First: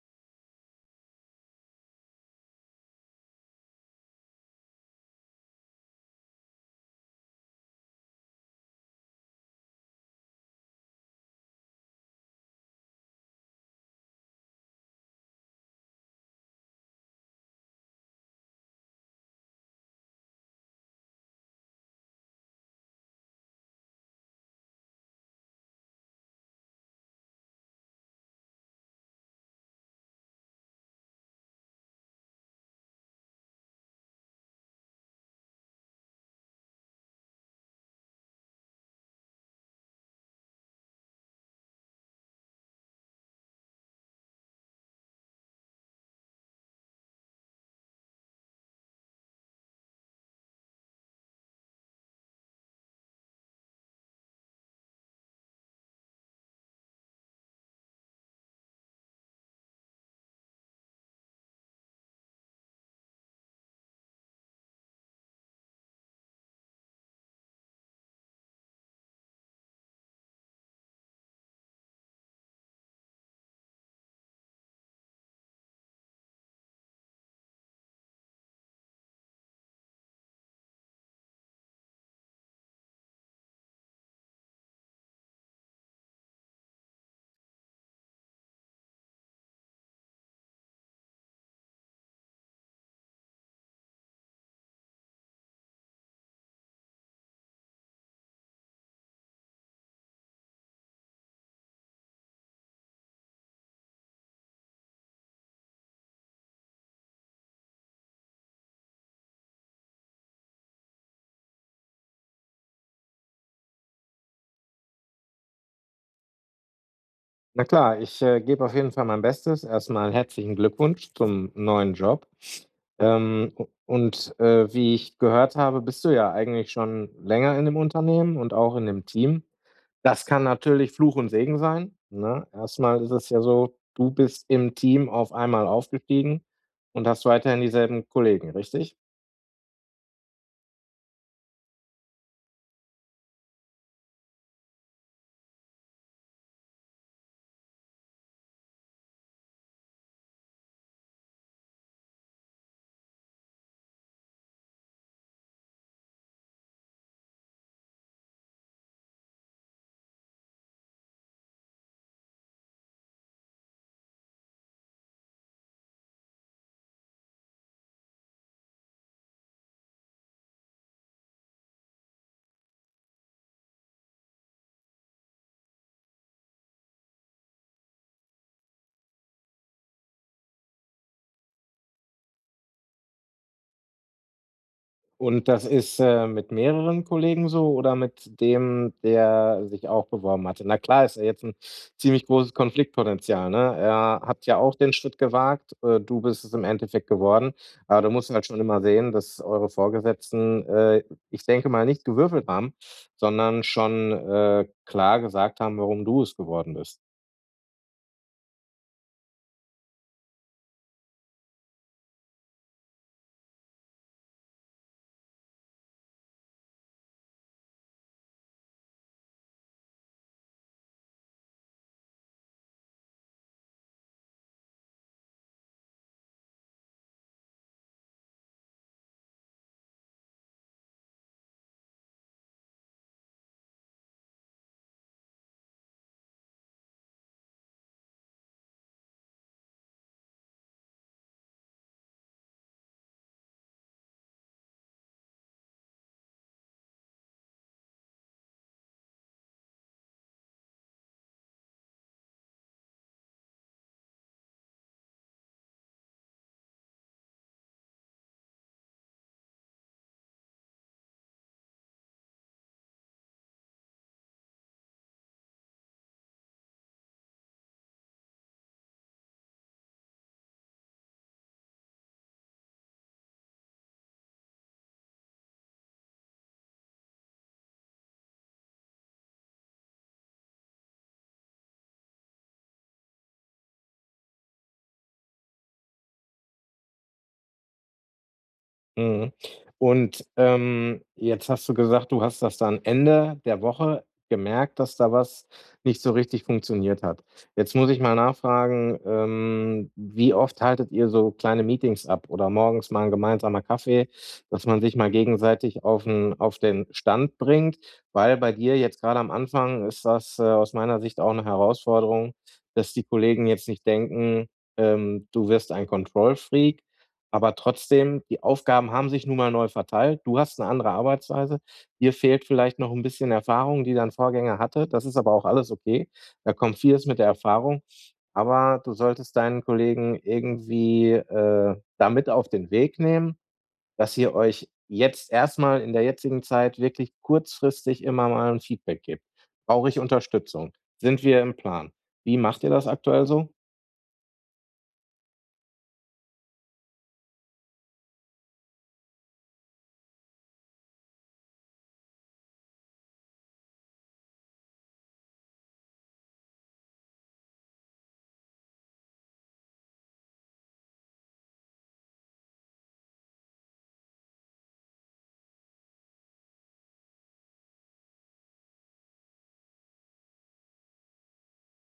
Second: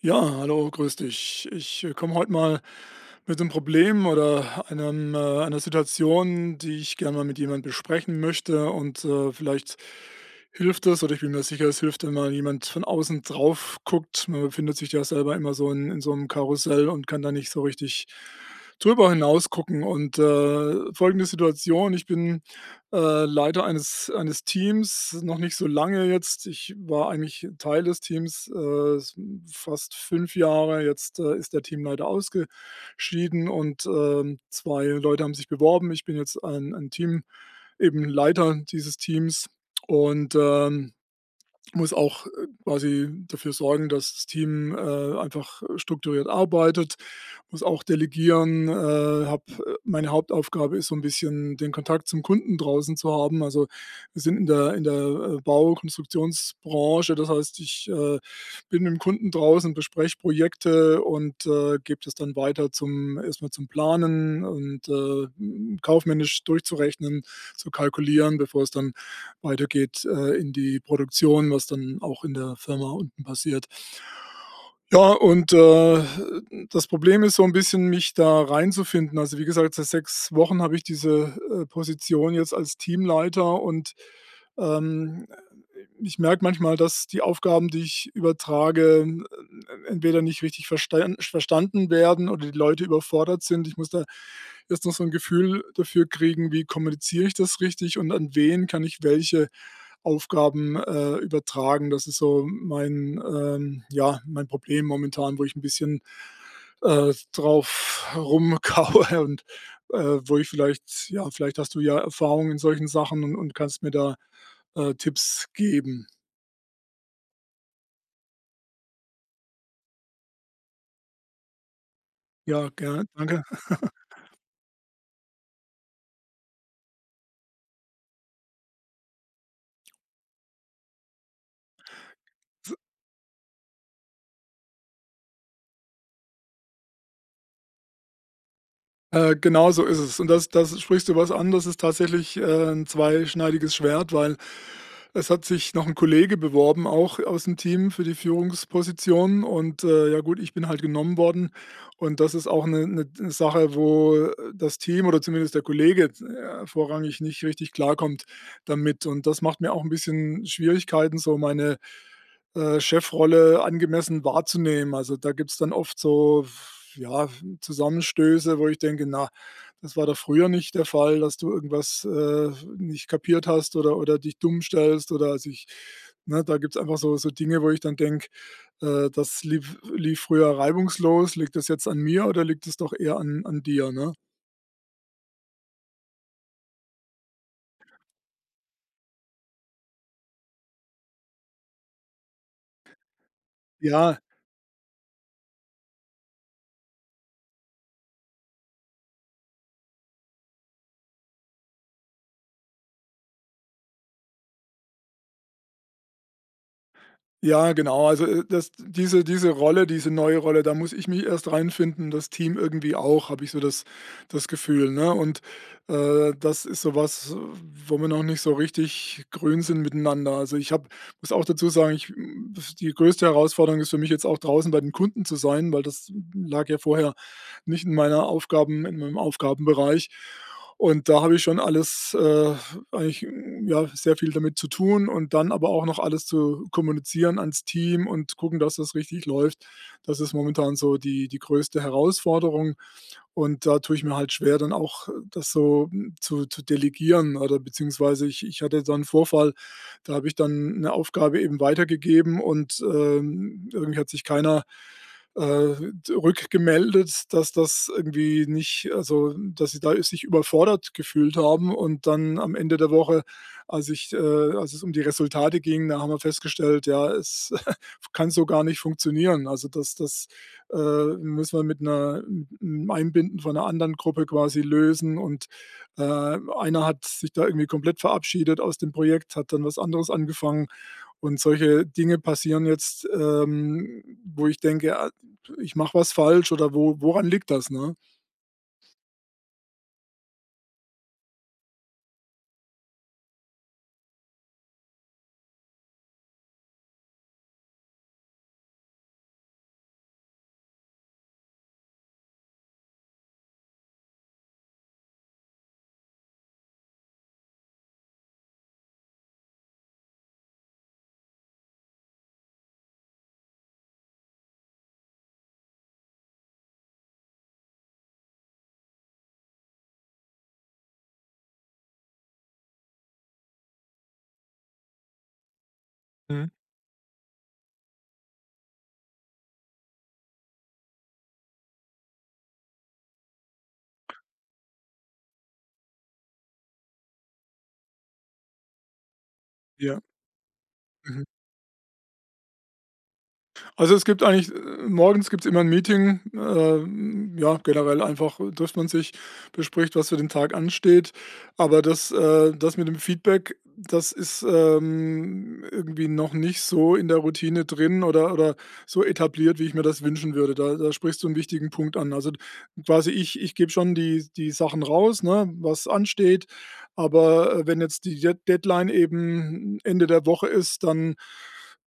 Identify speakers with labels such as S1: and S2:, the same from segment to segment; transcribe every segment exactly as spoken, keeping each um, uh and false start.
S1: Ja, hallo, grüß dich. Ich äh, komme heute mal mit einem Problem oder einem äh, einer Situation, die ich gerne mal mit jemand besprechen möchte und, äh, vielleicht hilft es oder ich bin mir sicher, es hilft, wenn mal jemand von außen drauf guckt. Man befindet sich ja selber immer so in in so einem Karussell und kann da nicht so richtig drüber hinaus gucken und, äh, folgende Situation: Ich bin, äh, Leiter eines eines Teams, noch nicht so lange jetzt. Ich war eigentlich Teil des Teams, äh, fast fünf Jahre. Jetzt, äh, ist der Teamleiter ausgeschieden und, ähm, zwei Leute haben sich beworben. Ich bin jetzt ein ein Team eben Leiter dieses Teams und, ähm muss auch, äh, quasi dafür sorgen, dass das Team, äh, einfach strukturiert arbeitet, muss auch delegieren, äh, habe äh, Meine Hauptaufgabe ist so ein bisschen, den Kontakt zum Kunden draußen zu haben. Also, wir sind in der in der, äh, Bau Konstruktionsbranche. Das heißt, ich, äh, bin mit dem Kunden draußen, bespreche Projekte und, äh, gebe das dann weiter, zum erstmal zum Planen und, äh, hm, kaufmännisch durchzurechnen, zu kalkulieren, bevor es dann weitergeht, äh, in die Produktion, was dann auch in der Firma unten passiert. Ja, und, äh, das Problem ist so ein bisschen, mich da reinzufinden. Also, wie gesagt, seit sechs Wochen habe ich diese, äh, Position jetzt als Teamleiter und, ähm, ich merke manchmal, dass die Aufgaben, die ich übertrage, äh, entweder nicht richtig verstan verstanden werden oder die Leute überfordert sind. Ich muss da jetzt noch so ein Gefühl dafür kriegen, wie kommuniziere ich das richtig und an wen kann ich welche Aufgaben, äh, übertragen. Das ist so mein, ähm ja, mein Problem momentan, wo ich ein bisschen, äh, drauf rumkaue und, äh, wo ich vielleicht, ja, vielleicht hast du ja Erfahrung in solchen Sachen und und kannst mir da äh, Tipps geben.
S2: Na klar, ich, äh, gebe auf jeden Fall mein Bestes. Erst mal herzlichen Glückwunsch zum neuen Job.
S1: Ja, gerne, danke.
S2: Ähm, u und, äh, wie ich gehört habe, bist du ja eigentlich schon länger in dem Unternehmen und auch in dem Team. Das kann natürlich Fluch und Segen sein, ne? Erstmal ist es ja so, du bist im Team auf einmal aufgestiegen und hast weiterhin dieselben Kollegen, richtig?
S1: Äh, genau so ist es. Und das das sprichst du was an, das ist tatsächlich, äh, 'n zweischneidiges Schwert, weil es hat sich noch ein Kollege beworben, auch aus dem Team für die Führungsposition und, äh, ja, gut, ich bin halt genommen worden und das ist auch eine 'ne 'ne Sache, wo, äh, das Team oder zumindest der Kollege, äh, vorrangig nicht richtig klarkommt damit, und das macht mir auch ein bisschen Schwierigkeiten, so meine Äh, Chefrolle angemessen wahrzunehmen. Also, da gibt's dann oft so, ja, Zusammenstöße, wo ich denke: „Na, das war doch früher nicht der Fall, dass du irgendwas, äh, nicht kapiert hast oder oder dich dumm stellst, oder, also ich, ne, da gibt's einfach so so Dinge, wo ich dann denke, äh, das lief lief früher reibungslos. Liegt das jetzt an mir oder liegt es doch eher an an dir, ne?
S2: Und das ist, äh, mit mehreren Kollegen so oder mit dem, der sich auch beworben hatte? Na klar, ist ja jetzt ein ziemlich großes Konfliktpotenzial, ne?
S1: Ja.
S2: Er hat ja auch den Schritt gewagt, äh, du bist es im Endeffekt geworden. Aber du musst halt schon immer sehen, dass eure Vorgesetzten, äh, ich denke mal, nicht gewürfelt haben, sondern schon, äh, klar gesagt haben, warum du es geworden bist.
S1: Ja, genau. Also, äh, das diese diese Rolle, diese neue Rolle, da muss ich mich erst reinfinden, das Team irgendwie auch, habe ich so das das Gefühl, ne? Und, äh, das ist so was, wo wir noch nicht so richtig grün sind miteinander. Also, ich habe muss auch dazu sagen, ich hm, das die größte Herausforderung ist für mich jetzt auch, draußen bei den Kunden zu sein, weil das lag ja vorher nicht in meiner Aufgaben in meinem Aufgabenbereich. Und da habe ich schon alles, äh, eigentlich, hm, ja, sehr viel damit zu tun und dann aber auch noch alles zu kommunizieren ans Team und gucken, dass das richtig läuft. Das ist momentan so die die größte Herausforderung. Und da tue ich mir halt schwer, dann auch äh, das so, hm, zu zu delegieren oder beziehungsweise ich ich hatte da einen Vorfall, da habe ich dann eine Aufgabe eben weitergegeben und, ähm, irgendwie hat sich keiner, äh, rückgemeldet, dass das irgendwie nicht, also, dass sie da sich überfordert gefühlt haben. Und dann am Ende der Woche, als ich äh, als es um die Resultate ging, da haben wir festgestellt, ja, es kann so gar nicht funktionieren. Also, das das äh, muss man mit einer mit 'nem Einbinden von einer anderen Gruppe quasi lösen, und, äh, einer hat sich da irgendwie komplett verabschiedet aus dem Projekt, hat dann was anderes angefangen, und solche Dinge passieren jetzt, ähm, wo ich denke: „Ah, ich mache was falsch“, oder wo, woran liegt das, ne?
S2: Mhm. Und, ähm, jetzt hast du gesagt, du hast das dann Ende der Woche gemerkt, dass da was nicht so richtig funktioniert hat. Jetzt muss ich mal nachfragen, ähm, wie oft haltet ihr so kleine Meetings ab oder morgens mal 'n gemeinsamer Kaffee, dass man sich mal gegenseitig auf 'n auf den Stand bringt? Weil bei dir jetzt gerade am Anfang ist das, äh, aus meiner Sicht auch eine Herausforderung, dass die Kollegen jetzt nicht denken, ähm, du wirst ein Control-Freak, aber trotzdem, die Aufgaben haben sich nun mal neu verteilt. Du hast eine andere Arbeitsweise. Dir fehlt vielleicht noch ein bisschen Erfahrung, die dein Vorgänger hatte. Das ist aber auch alles okay.
S1: Mhm.
S2: Da kommt vieles mit der Erfahrung, aber du solltest deinen Kollegen irgendwie, äh, da auf den Weg nehmen, dass ihr euch jetzt erstmal in der jetzigen Zeit wirklich kurzfristig immer mal ein Feedback gibt. Brauche ich
S1: Ja.
S2: Unterstützung? Sind
S1: Mhm.
S2: wir im Plan? Wie macht ihr das aktuell so?
S1: Also, es gibt eigentlich äh, morgens gibt es immer ein Meeting, ähm, ja, generell einfach äh, trifft man sich, bespricht, was für den Tag ansteht. Aber das äh, das mit dem Feedback, das ist, ähm, irgendwie noch nicht so in der Routine drin oder oder so etabliert, wie ich mir das wünschen würde. Da da sprichst du einen wichtigen Punkt an. Also, quasi ich ich gebe schon die die Sachen raus, ne, was ansteht, aber, äh, wenn jetzt die Dead Deadline eben Ende der Woche ist, dann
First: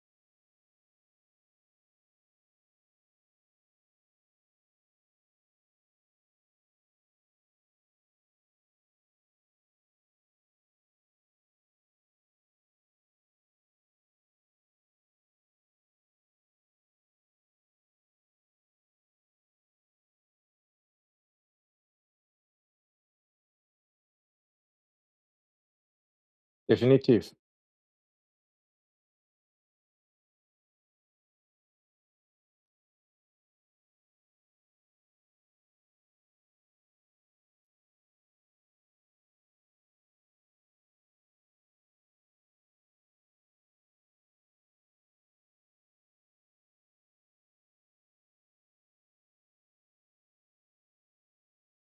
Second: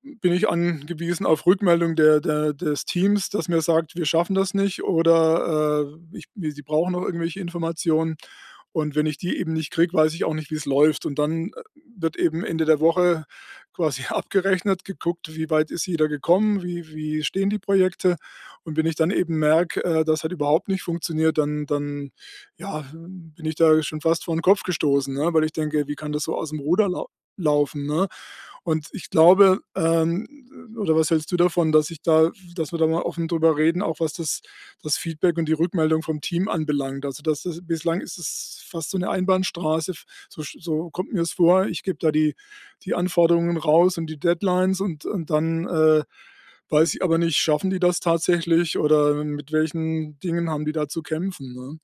S1: bin ich angewiesen auf Rückmeldung der der des Teams, das mir sagt: „Wir schaffen das nicht“, oder, äh, ich sie brauchen noch irgendwelche Informationen.“ Und wenn ich die eben nicht kriege, weiß ich auch nicht, wie es läuft. Und dann, äh, wird eben Ende der Woche quasi abgerechnet, geguckt, wie weit ist jeder gekommen, wie wie stehen die Projekte. Und wenn ich dann eben merke, äh, das hat überhaupt nicht funktioniert, dann dann, ja, bin ich da schon fast vor den Kopf gestoßen, ne, weil ich denke: „Wie kann das so aus dem Ruder laufen?
S2: Definitiv.
S1: laufen, ne?“ Und ich glaube ähm, oder, was hältst du davon, dass ich da dass wir da mal offen drüber reden, auch was das das Feedback und die Rückmeldung vom Team anbelangt? Also, das ist bislang ist es fast so eine Einbahnstraße, f so sch so kommt mir's vor. Ich gebe da die die Anforderungen raus und die Deadlines, und und dann, äh, weiß ich aber nicht, schaffen die das tatsächlich oder mit welchen Dingen haben die da zu kämpfen, ne?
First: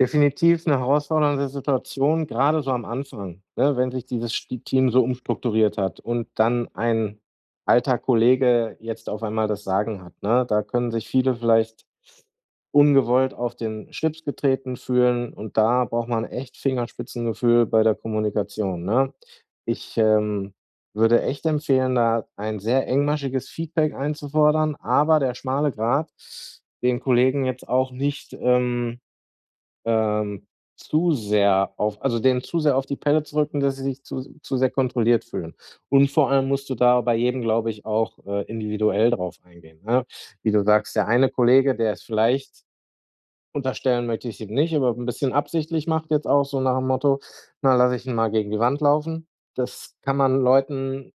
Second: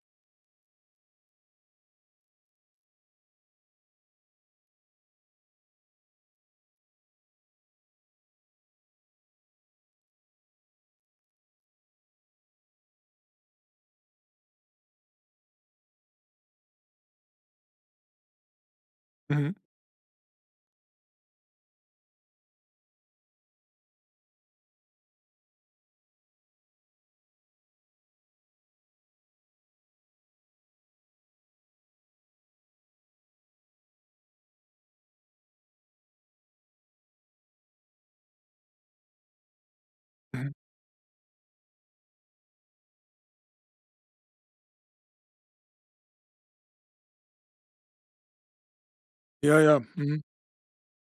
S2: Definitiv 'ne herausfordernde Situation, grade so am Anfang, ne, wenn sich dieses Sti Team so umstrukturiert hat und dann ein alter Kollege jetzt auf einmal das Sagen hat, ne? Da können sich viele vielleicht ungewollt auf den Schlips getreten fühlen und da braucht man echt Fingerspitzengefühl bei der Kommunikation, ne?
S1: Mhm,
S2: Ich, ähm, würde echt empfehlen, da ein sehr engmaschiges Feedback einzufordern, aber der schmale Grat, den Kollegen jetzt auch nicht, ähm ähm, zu sehr auf also, denen zu sehr auf die Pelle zu rücken, dass sie sich zu zu sehr kontrolliert fühlen. Und vor allem musst du da bei jedem, glaube ich, auch, äh, individuell drauf eingehen, ne?
S1: mhm.
S2: Wie du sagst, der eine Kollege, der ist vielleicht unterstellen möchte ich ihm nicht, aber ein bisschen absichtlich macht jetzt auch so nach dem Motto: „Na, lasse ich ihn mal gegen die Wand laufen.“
S1: Ja, ja,
S2: Das kann
S1: mhm.
S2: man Leuten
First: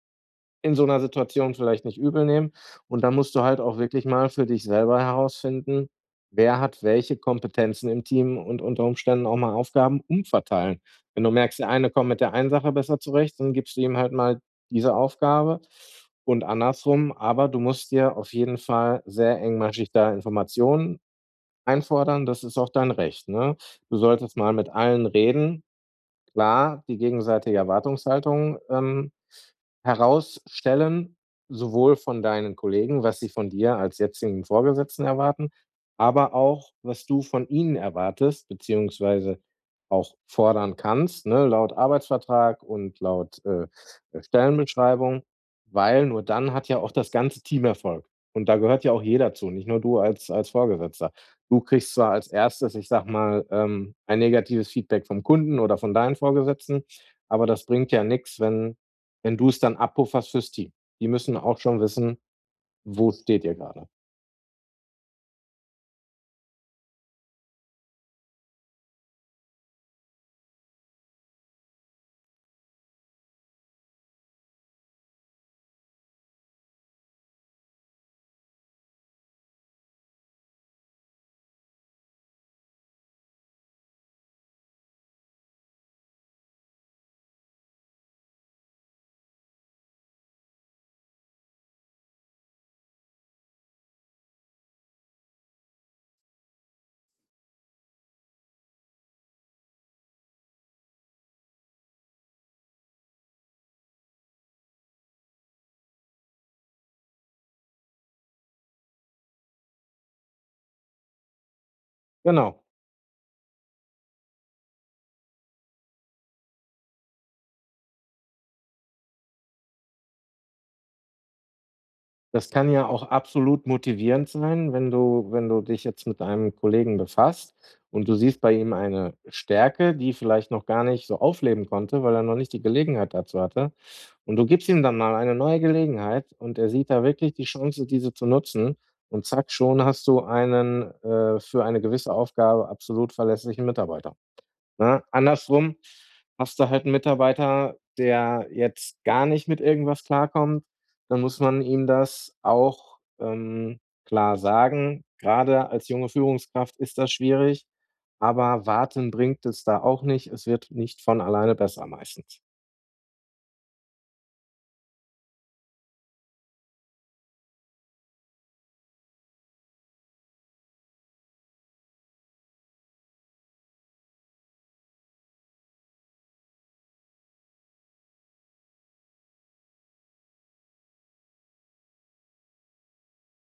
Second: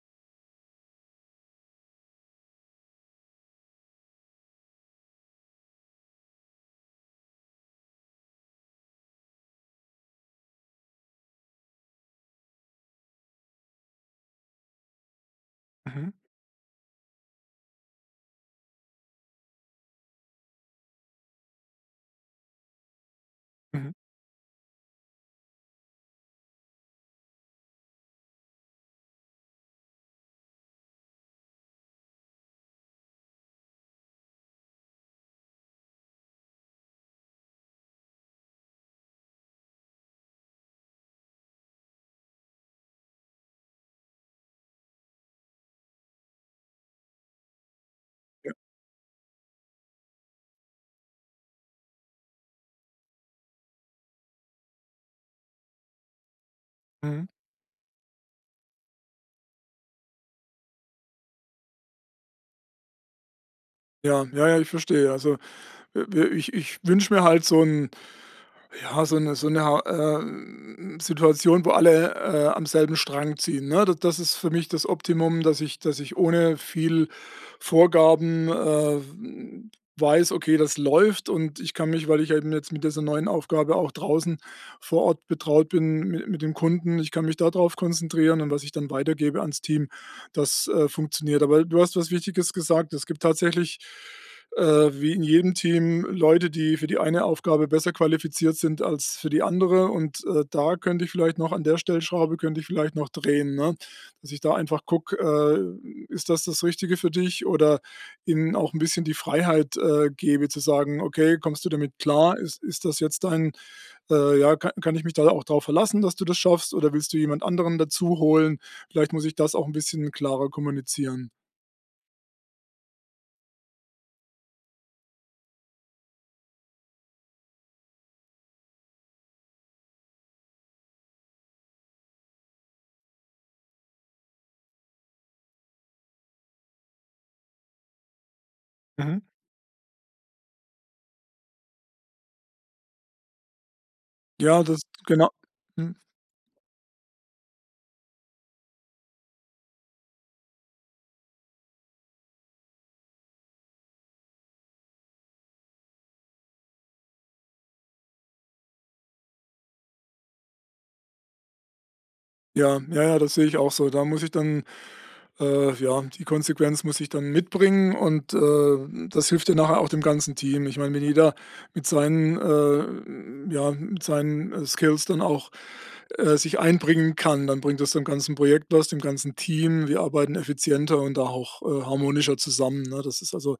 S2: in so 'ner Situation vielleicht nicht übel nehmen. Und dann musst du halt auch wirklich mal für dich selber herausfinden, wer hat welche Kompetenzen im Team und unter Umständen auch mal Aufgaben umverteilen. Wenn du merkst, der eine kommt mit der einen Sache besser zurecht, dann gibst du ihm halt mal diese Aufgabe
S1: Mhm,
S2: und andersrum. Aber du musst dir auf jeden Fall sehr engmaschig da Informationen einfordern. Das ist auch dein Recht, ne?
S1: mhm.
S2: Du solltest mal mit allen reden, klar die gegenseitige Erwartungshaltung, ähm, herausstellen, sowohl von deinen Kollegen, was sie von dir als jetzigen Vorgesetzten erwarten, aber auch, was du von ihnen erwartest, beziehungsweise auch fordern kannst, ne, laut Arbeitsvertrag und laut, äh, äh, Stellenbeschreibung, weil nur dann hat ja auch das ganze Team Erfolg. Und
S1: Ja.
S2: da gehört ja auch jeder zu, nicht nur du als als Vorgesetzter. Du kriegst zwar als erstes, ich sage mal, ähm, ein negatives Feedback vom Kunden oder von deinen Vorgesetzten,
S1: Mhm.
S2: aber das bringt ja nichts, wenn wenn du es dann abpufferst fürs Team. Die müssen auch schon wissen, wo steht ihr gerade.
S1: Ja, ja, ja, ich verstehe. Also Äh, ich ich wünsche mir halt so 'n, ja, so 'ne so 'ne ha äh, Situation, wo alle, äh, am selben Strang ziehen, ne? Da das ist für mich das Optimum, dass ich, dass ich ohne viel Vorgaben, äh, hm, weiß: „Okay, das läuft, und ich kann mich, weil ich eben jetzt mit dieser neuen Aufgabe auch draußen vor Ort betraut bin, mit mit dem Kunden, ich kann mich darauf konzentrieren, und was ich dann weitergebe ans Team, das, äh, funktioniert.“ Aber du hast was Wichtiges gesagt. Es gibt tatsächlich äh, wie in jedem Team Leute, die für die eine Aufgabe besser qualifiziert sind als für die andere. Und äh, da könnte ich vielleicht noch an der Stellschraube könnte ich vielleicht noch drehen, ne, dass ich da einfach gucke, äh, ist das das Richtige für dich, oder ihnen auch ein bisschen die Freiheit äh, gebe zu sagen: „Okay, kommst du damit klar? Ist,
S2: Genau.
S1: ist das jetzt dein, äh, ja, kann, kann ich mich da auch darauf verlassen, dass du das schaffst, oder willst du jemand anderen dazu holen? Vielleicht muss ich das auch ein bisschen klarer kommunizieren.“
S2: Das kann ja auch absolut motivierend sein, wenn du wenn du dich jetzt mit einem Kollegen befasst und du siehst bei ihm eine Stärke, die vielleicht noch gar nicht so aufleben konnte, weil er noch nicht die Gelegenheit dazu hatte. Und du gibst ihm dann mal eine neue Gelegenheit und er sieht da wirklich die Chance, diese zu nutzen
S1: Mhm.
S2: und zack, schon hast du einen, äh, für eine gewisse Aufgabe absolut verlässlichen Mitarbeiter.
S1: Ja, das
S2: Ne?
S1: genau.
S2: Andersrum
S1: Mhm.
S2: hast du halt einen Mitarbeiter, der jetzt gar nicht mit irgendwas klarkommt, dann muss man ihm das auch, ähm, klar sagen. Gerade als junge Führungskraft ist das schwierig, aber warten bringt es da auch nicht. Es wird nicht von alleine besser meistens.
S1: Ja, ja, ja, das sehe ich auch so. Da muss ich dann äh, ja, die Konsequenz muss ich dann mitbringen, und, äh, das hilft ja nachher auch dem ganzen Team. Ich meine, wenn jeder mit seinen, äh ja, mit seinen, äh, Skills dann auch, äh, sich einbringen kann, dann bringt das dem ganzen Projekt was, dem ganzen Team. Wir arbeiten effizienter und auch, äh, harmonischer zusammen, ne? Das ist also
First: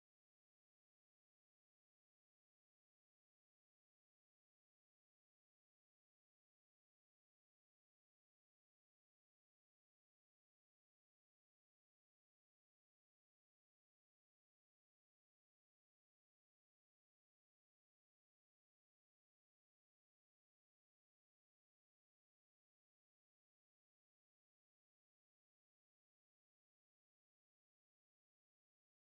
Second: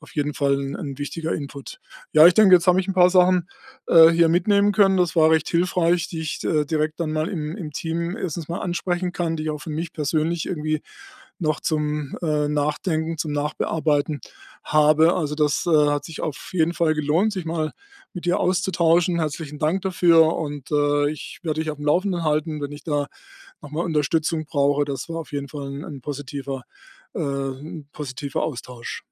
S1: auf jeden Fall ein 'n wichtiger Input. Ja, ich denke, jetzt habe ich ein paar Sachen, äh, hier mitnehmen können. Das war recht hilfreich, die ich, äh, direkt dann mal im im Team erstens mal ansprechen kann, die ich auch für mich persönlich irgendwie noch zum, äh, Nachdenken, zum Nachbearbeiten habe. Also, das, äh, hat sich auf jeden Fall gelohnt, sich mal mit dir auszutauschen. Herzlichen Dank dafür, und, äh, ich werde dich auf dem Laufenden halten, wenn ich da noch mal Unterstützung brauche. Das war auf jeden Fall ein 'n positiver äh, 'n positiver Austausch.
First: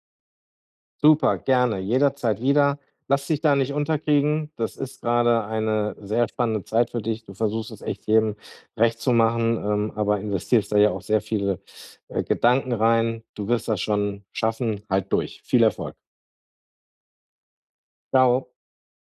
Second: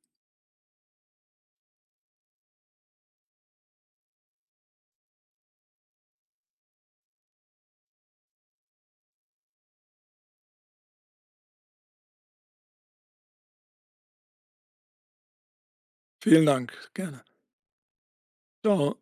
S2: Super, gerne, jederzeit wieder. Lass dich da nicht unterkriegen. Das ist gerade eine sehr spannende Zeit für dich. Du versuchst es echt jedem recht zu machen, ähm, aber investierst da ja auch sehr viele, äh, Gedanken rein. Du wirst das schon schaffen. Halt durch. Viel Erfolg.
S1: Vielen Dank, gerne.
S2: Ciao.
S1: Ciao.